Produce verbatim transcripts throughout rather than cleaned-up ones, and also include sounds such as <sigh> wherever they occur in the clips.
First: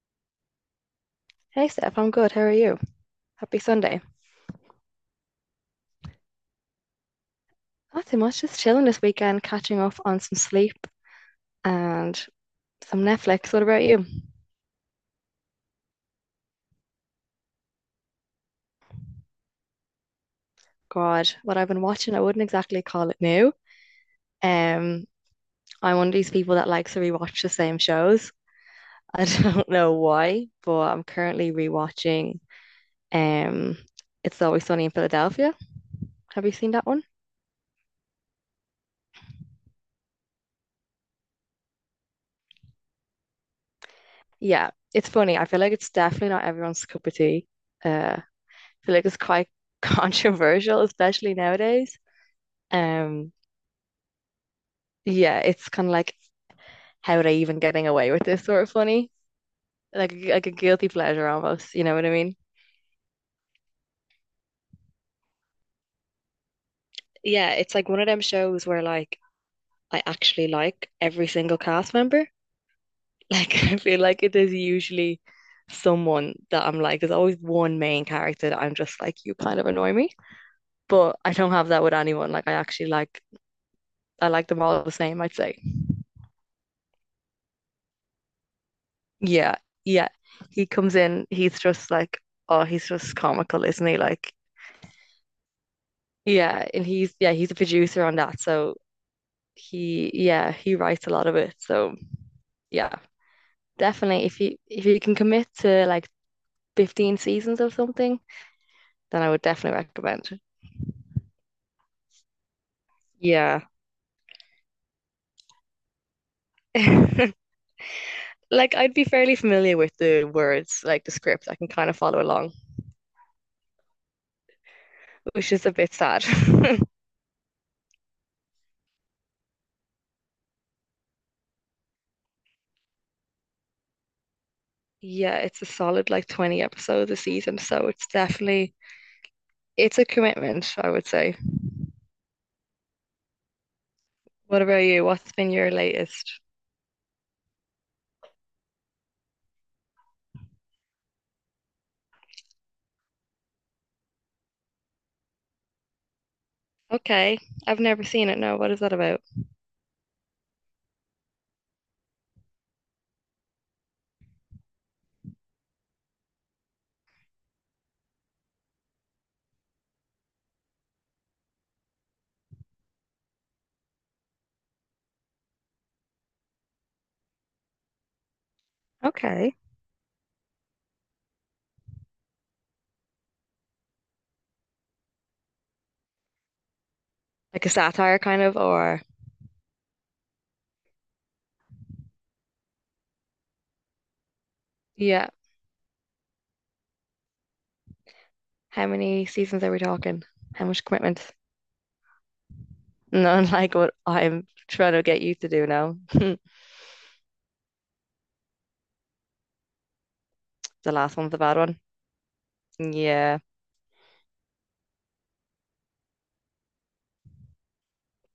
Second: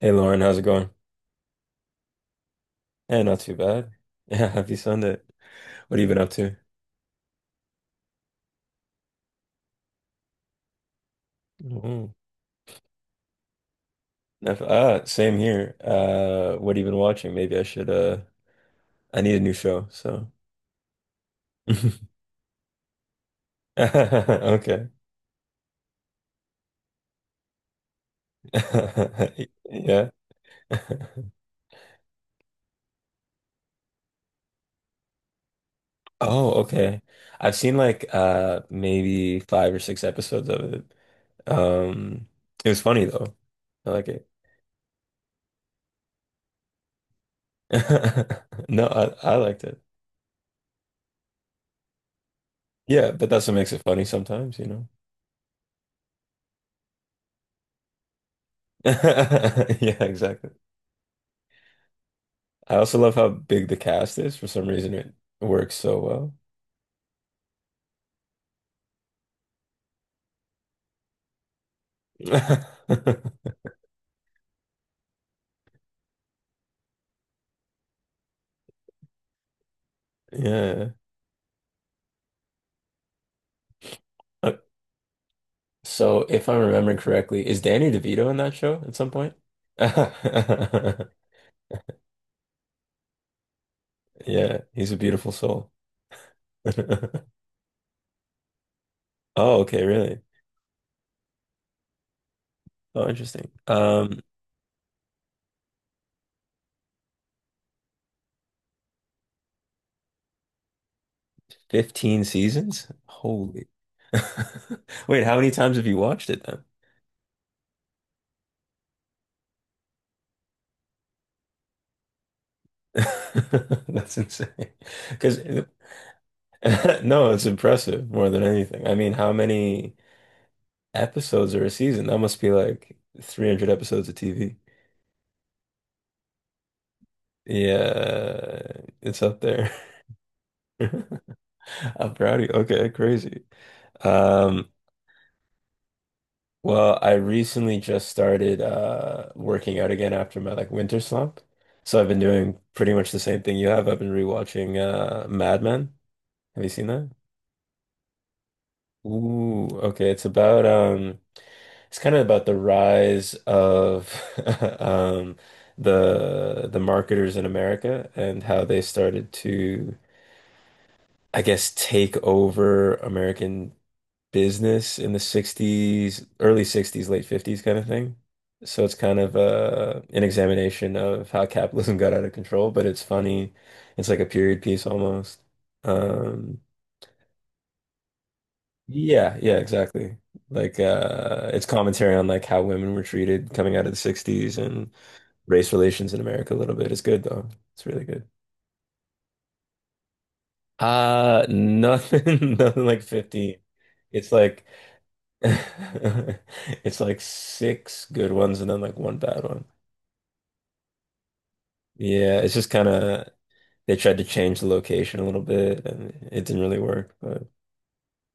Hey Lauren, how's it going? Hey Steph, I'm good. How are you? Yeah, not too Happy bad. Sunday. Yeah, <laughs> happy Sunday. What have you been up to? Nothing much, just chilling this weekend, catching up on some sleep Mm. and some Netflix. What about you? Nef- Ah, same here. Uh, what have you been watching? Maybe I should uh I need a new show, so God, what I've been watching, I <laughs> wouldn't exactly call it new. okay. Um, I'm one of these people that likes to rewatch the same shows. I <laughs> <laughs> don't know Yeah. why, but I'm <laughs> currently rewatching um It's Always Sunny in Philadelphia. Have you Oh, seen that okay. one? I've seen like uh maybe five or six episodes of it. Um it was funny though. I like it. Yeah, it's funny. I feel like it's definitely not everyone's cup of tea. Uh, <laughs> No, I feel like I it's I quite liked it. <laughs> controversial, especially nowadays. Yeah, but Um, that's what makes it funny sometimes, you know. yeah, it's kind of like, how are they even getting away with this sort of funny? <laughs> Yeah, Like like exactly. a guilty pleasure almost, you know what I mean? I also love how big the cast is. For some reason, it works so Yeah, it's like one of them shows where, like, I actually like every single cast member. <laughs> well. <laughs> Like, I feel like it is usually someone that I'm like, there's always one main character that I'm just like, you kind of annoy me. Yeah. But I don't have that with anyone. Like, I actually like, I like Uh, them all the same, I'd say. So, if I'm remembering correctly, is Danny DeVito in that show at some point? Yeah, yeah. He comes <laughs> in, he's just like, oh, he's just comical, isn't he? Like, Yeah, he's a beautiful soul. yeah, and he's yeah, <laughs> he's a producer on that. So Oh, okay, he really? yeah, he writes a lot of it. So yeah, Oh, interesting. Um, definitely if you if you can commit to like fifteen seasons of something, then I would definitely recommend it. fifteen seasons? Yeah. Holy. <laughs> Wait, how many times have you watched it then? <laughs> Like, I'd be fairly familiar with the words, like the script. I can kind of follow along, <laughs> That's insane. Because which is a bit <laughs> sad. <laughs> no, it's impressive more than anything. I mean, how many episodes or a season? That must be like three hundred episodes of T V. Yeah, it's a solid like twenty episodes a season, so it's Yeah, definitely, it's up there. it's a commitment, <laughs> I would say. I'm proud of you. Okay, crazy. What Um, about you? What's been your latest? well, I recently just started uh working out again after my like winter slump. So I've been doing pretty much the same thing you have. I've been rewatching uh Mad Men. Have you seen that? Okay. I've never seen it. No, what is that about? Ooh, okay. It's about um, it's kind of about the rise of <laughs> um the the marketers in America and how they started to, I guess, take over American business in the sixties, early sixties, late fifties kind of thing. So it's kind of Okay. uh, an examination of how capitalism <laughs> got out of control, but it's funny. It's like a period piece almost. Um, Like a satire kind of, or Yeah, yeah, exactly. Like uh it's commentary on like how women were treated coming out of the sixties and yeah. race relations in America a little bit. It's good though. It's really good. How many seasons are we talking? How much commitment? Uh nothing <laughs> nothing like <laughs> Not fifteen. like what It's I'm like trying to get you <laughs> to do now. <laughs> it's like six good ones and then like one bad one. The last one's a bad one. Yeah, it's just kind of Yeah. they tried to change the location a little bit and it didn't really work, but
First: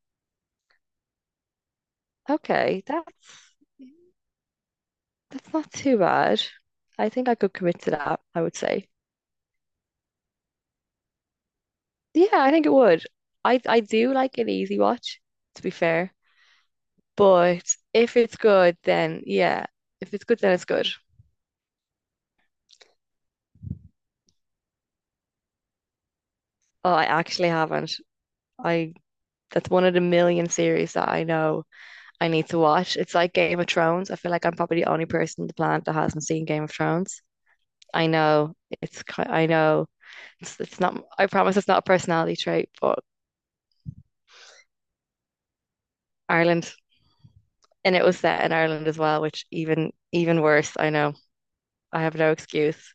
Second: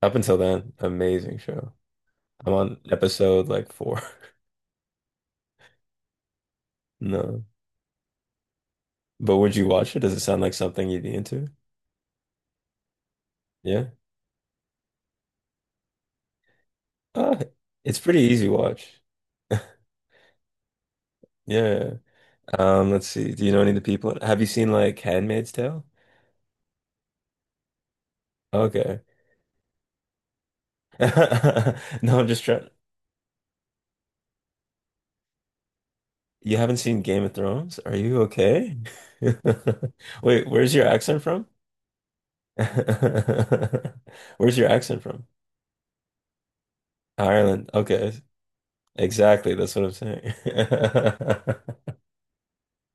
up until then, amazing show. I'm on Okay. episode That's like four. <laughs> that's not too bad. I think I No. could commit to that, I would say. But would you watch it? Does it sound like something you'd be into? Yeah, I think it would. I I Yeah. do like an easy watch, to be fair. Uh, But it's if pretty it's easy good, watch. then <laughs> yeah. If it's good, then it's good. Yeah. Um, let's see. Do you know any of the people? Have you seen like Handmaid's Tale? Oh, I actually haven't. I Okay. That's one of the million series that I know <laughs> No, I'm I just need to trying. watch. It's like Game of Thrones. I feel like I'm probably the only person on the planet that hasn't seen You Game of haven't seen Thrones. Game of Thrones? Are I you know okay? it's I know <laughs> Wait, it's where's it's your not, accent I from? promise it's not a personality trait, but <laughs> Where's your accent from? Ireland, Ireland. and it Okay. was set in Ireland as well, which Exactly. That's what I'm even saying. even worse, I know. I have no excuse.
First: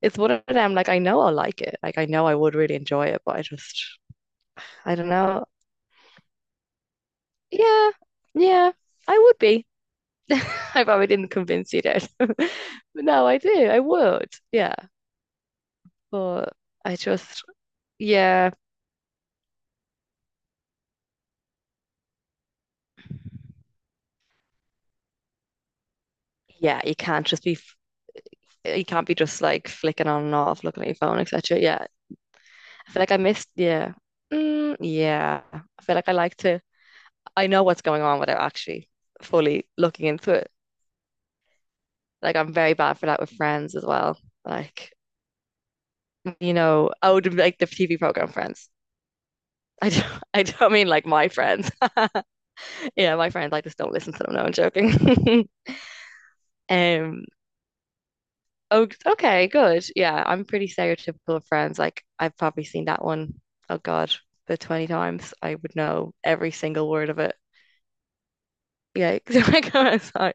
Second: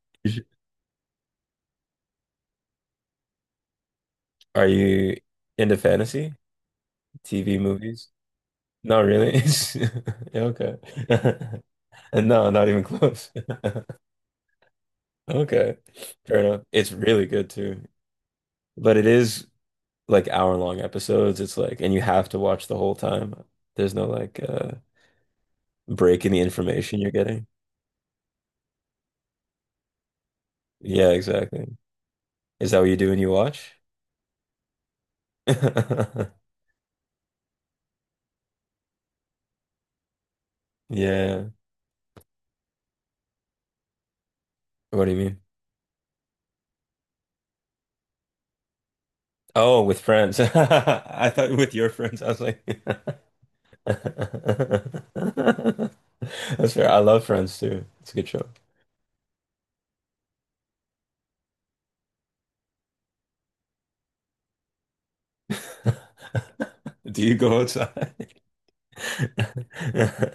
It's one of <laughs> them, like, I know I'll like it. Like, I know I would really enjoy it, but I just, Are I don't you know. into fantasy? T V Yeah, movies? yeah, Not I would really. be. <laughs> <laughs> Yeah, okay. I probably didn't <laughs> convince you that. <laughs> And no, not even But no, close. I <laughs> do. I would. Yeah. Okay. Fair But enough. It's I really just, good too. yeah. But it is like hour long episodes. It's like, and you have to watch the whole time. There's no like uh break in the Yeah, you information you're can't just getting. be, f- you can't be just like flicking on and off, looking at your Yeah, phone, et cetera. exactly. Yeah, Is that what I you feel do like I when you missed. watch? Yeah, mm, yeah, I feel like I <laughs> like to. I know what's going on without actually fully looking into it. Yeah. Like, I'm very bad for that with Friends as well. Like, What do you mean? you know, oh, the- like the T V program Friends. Oh, <laughs> I with don't, friends. <laughs> I don't mean like my I thought friends. with your <laughs> friends. I was like, <laughs> Yeah, my friends. I just don't listen to them. No, I'm that's joking. <laughs> fair. I love Um, Friends too. It's a good show. oh, okay, good. Yeah, I'm pretty stereotypical of Friends. Like, I've probably seen that one, oh God, the twenty times. I would know every single <laughs> word of Do you it. go outside? Yeah, <laughs> 'cause when I go outside,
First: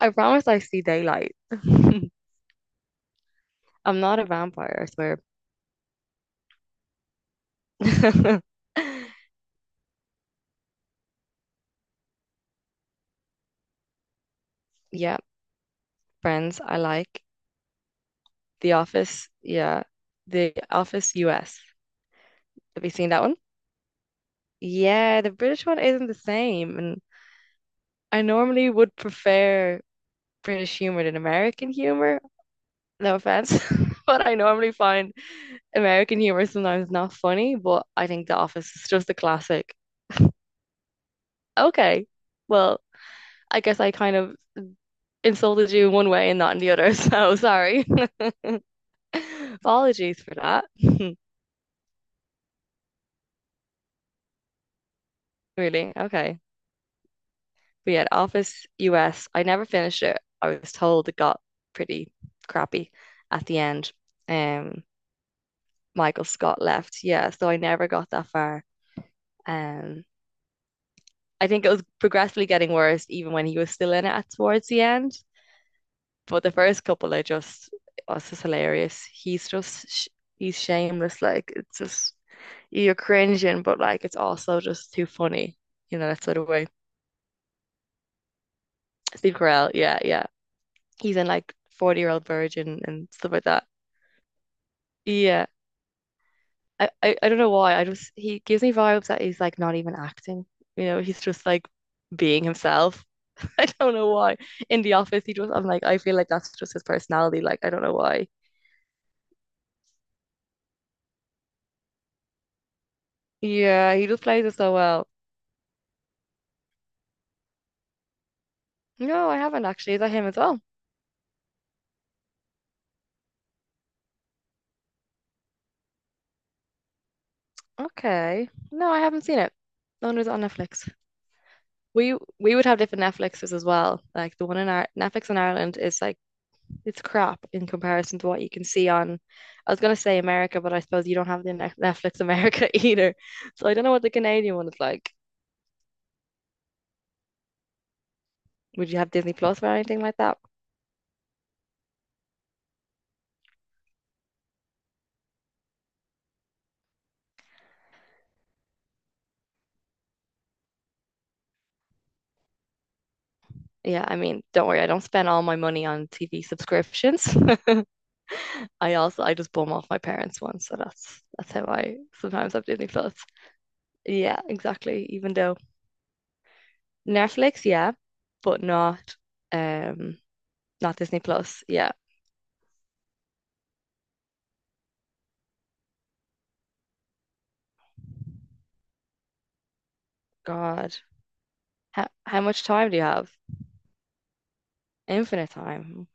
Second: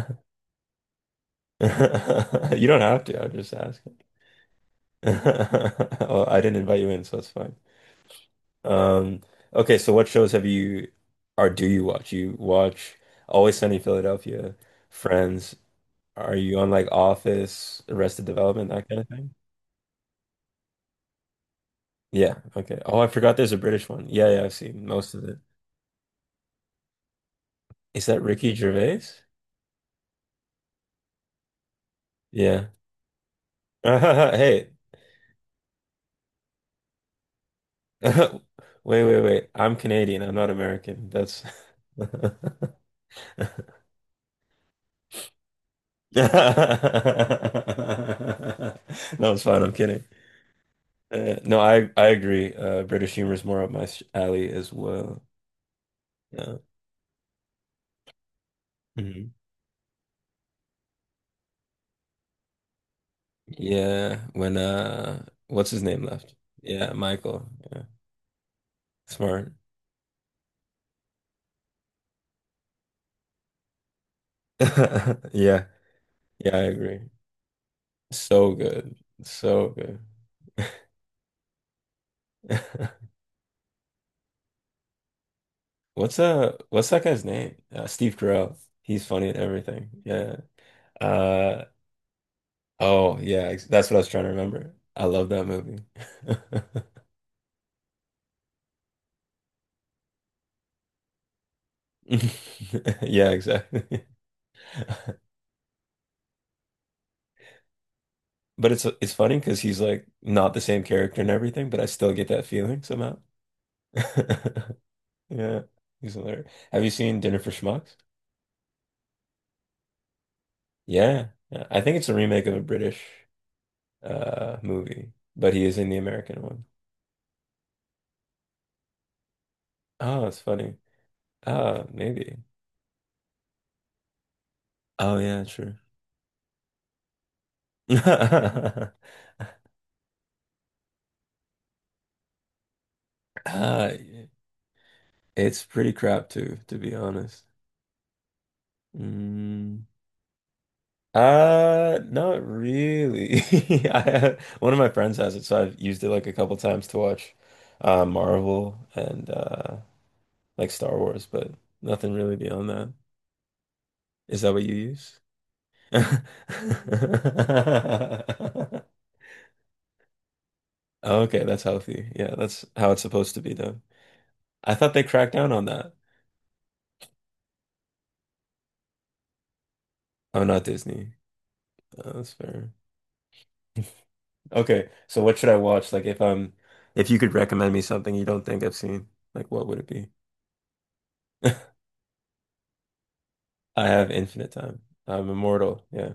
I promise I see daylight. <laughs> You don't have to. I'm just asking. I'm not a vampire, I swear. <laughs> Oh, I didn't invite you in, so it's fine. <laughs> Um, okay, so what shows have you or do you watch? You watch Always Sunny in Philadelphia, Yeah, Friends. Are you Friends, on I like like. Office, Arrested Development, The that kind of Office, thing? yeah. The Office U S. Yeah, okay. Have you Oh, I seen that forgot one? there's a British one. Yeah, yeah, I've seen most Yeah, of the it. British one isn't the same. And Is that I Ricky normally would Gervais? prefer British humor than American humor. Yeah. No offense, <laughs> but I <laughs> Hey, normally find American humor sometimes not funny, but <laughs> I think The Wait, Office is just a wait, wait. classic. I'm Canadian. I'm not American. That's <laughs> no, Okay, well, I guess I kind of insulted you in one way and not in the other, <laughs> so sorry. it's <laughs> fine. I'm kidding. Apologies for that. <laughs> Uh, no, I I agree. Uh, British humor is more up my sh- alley as well. Really? Okay. Yeah. But yeah, The Office U S, Mhm. I never finished it. I was told it got pretty crappy at the end. Yeah. When Um, uh, what's his name Michael left? Scott Yeah, left. Yeah, so Michael. I Yeah, never got that far. smart. Um. I think it was progressively getting worse even when he was still in it towards the end. <laughs> Yeah, But the yeah, I first agree. couple are just, oh, it's just So good, hilarious. He's so good. just, he's shameless. Like, it's just, you're <laughs> cringing, but like, it's also just too funny, you know, What's that sort of uh, way. what's that guy's name? Uh, Steve Carell. He's funny Steve at Carell, everything. yeah, yeah. Yeah. He's in like Uh, forty Year Old Virgin and oh stuff yeah, like that. ex- that's what I was trying to remember. I love that Yeah. movie. I, <laughs> I, I don't know why. I just, he gives me vibes that he's like not even acting, you know, he's just like being himself. Yeah, <laughs> I exactly. don't <laughs> know why. In the office, he just, I'm like, I feel like that's just his personality. Like, I don't know why. But it's it's funny because he's like not the same character and everything, but I still get that feeling somehow. Yeah, he just plays it so <laughs> well. Yeah, he's hilarious. Have you seen Dinner for Schmucks? No, I haven't actually. Is that him as well? Yeah, yeah. I think it's a remake of a British uh movie, but he is in the American one. Okay. No, I haven't seen it. No, wonder Oh, it's it's on funny. Netflix. Ah, We maybe. we would have different Netflixes as well. Like the one in our Oh Netflix in yeah, true. Ireland is like, it's crap in comparison to what you can see <laughs> on. I was gonna say America, but I suppose you don't have the Ne- Netflix America <laughs> either. So I don't Ah, know what the yeah. Canadian one is like. It's pretty crap too, to be honest. Would you have Disney Plus or Mm. anything like that? Uh, not really. <laughs> I have, one of my friends has it, so I've used it like a couple times to watch uh Marvel and uh like Star Wars, but nothing really beyond that. Yeah, I Is mean, that what don't you worry, I don't use? spend all my money on T V subscriptions. <laughs> <laughs> I also I just bum off my parents once, so that's Okay, that's that's how I healthy. Yeah, sometimes that's have Disney how it's Plus. supposed to be done. Yeah, I thought they exactly. cracked Even down though on that. Netflix, yeah, but not um Oh, not not Disney. Disney Plus. Yeah. Oh, that's fair. Okay, so what should I watch? Like if um if you could recommend me something you don't think I've seen, like what would it be? God. How how much time do you have? <laughs> I have infinite time. I'm Infinite immortal. time. Yeah.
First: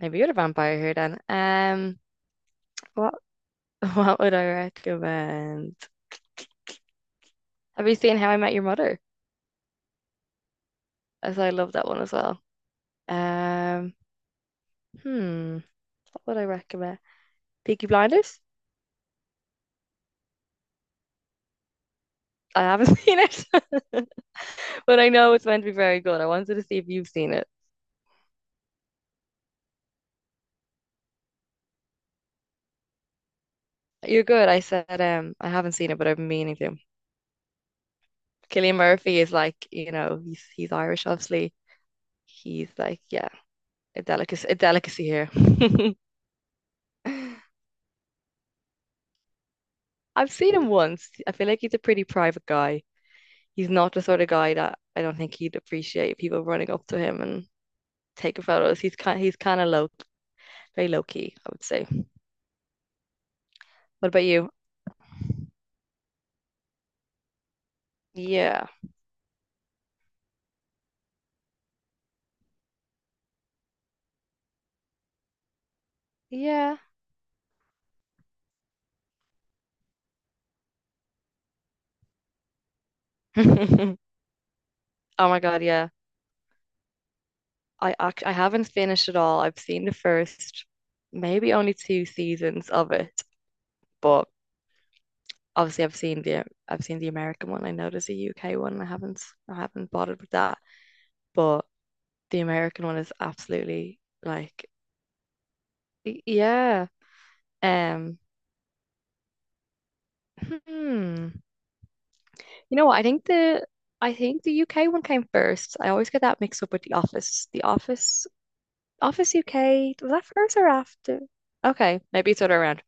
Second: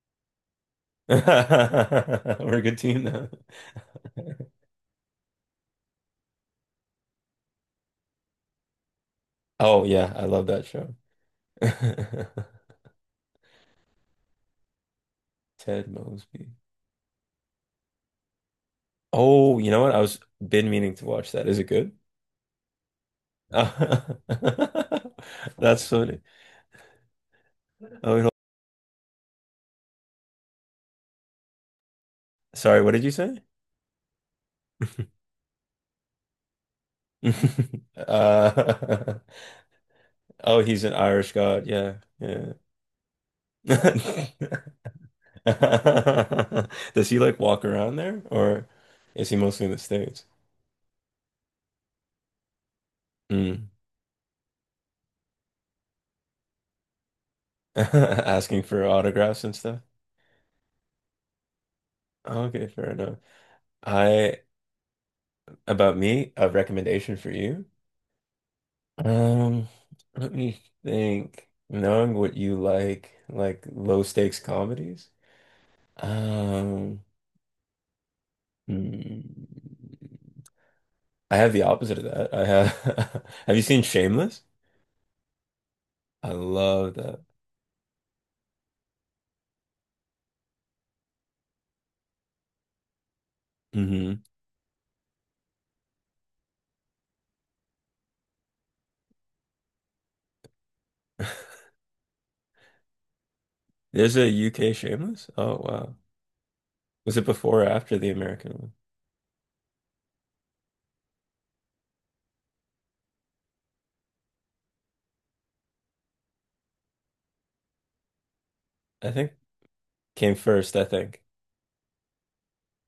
Maybe you're the vampire here <laughs> then. We're Um a good team what now. <laughs> what would I recommend? Have you seen How I Met Your Mother? Oh yeah, I love that show. As I love that one as well. Um, <laughs> hmm. Ted What I Mosby. recommend? Peaky Blinders? Oh, you know what? I was Been meaning to watch that. Is it good? I haven't seen it, <laughs> but I know it's <laughs> meant to be That's very funny. good. I wanted to see if you've seen it. Oh, wait, hold- sorry, what did you say? You're good. I said, <laughs> um, I haven't seen it, but I've been meaning to. <laughs> Cillian Uh, Murphy is like, you know, <laughs> he's oh, he's he's an Irish, Irish obviously. god. Yeah, He's like, yeah, a yeah. delicacy, a <laughs> delicacy here. <laughs> Does he like <laughs> walk around there or is he mostly in the States? I've seen him once. I feel like he's a pretty private guy. Mm. He's not the sort of guy that, I don't think he'd appreciate people running up to him and <laughs> taking Asking photos. for He's kind, he's autographs and kind of stuff? low, very low key, I would say. Okay, fair enough. What about I, you? about me, a recommendation for you. Yeah. Um, let me think. Knowing what you like, like low stakes comedies. Yeah. Um, hmm. I have the opposite of that. I have, <laughs> have you seen <laughs> Shameless? Oh my God, yeah. I love that. I act I haven't finished it all. I've seen the first, maybe only two seasons of it, Hmm. but obviously I've seen the I've seen the American one. I know there's a U K one. I haven't I haven't bothered with that, <laughs> but the American one is absolutely There's a like, U K Shameless? Oh, wow. y- yeah. Was it before or after the Um, American one? hmm. You know what? I think the I think the U K one came first. I always get that mixed up with The Office. The Office I think Office U K, was that came first or first, I after? think. Okay, maybe it's other around.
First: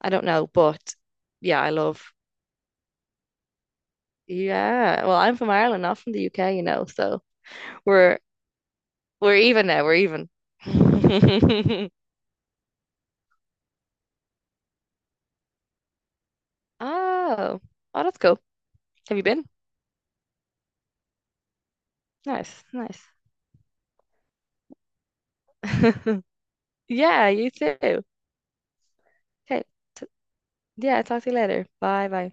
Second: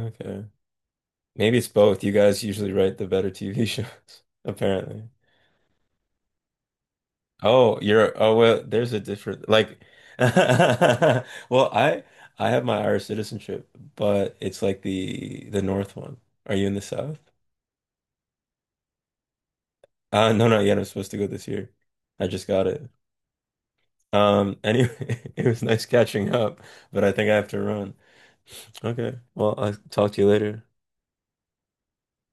I don't know, but Maybe yeah, it's I both. You love. guys usually write the better T V shows, <laughs> Yeah, apparently. well, I'm from Ireland, not from the U K, you know, so Oh, we're you're oh well, there's a we're different even like now, we're <laughs> even. well, <laughs> I I have my Irish citizenship, but it's like the the North one. Are you in the South? Oh, oh, that's cool. Have you been? Uh no, not yet. I'm supposed to go this year. I just Nice, got it. nice. Um anyway, <laughs> it was nice <laughs> catching up, but I Yeah, think I have you to run. too. Okay. Well, Okay, I'll t talk to you later. yeah, talk to you later. Bye, bye.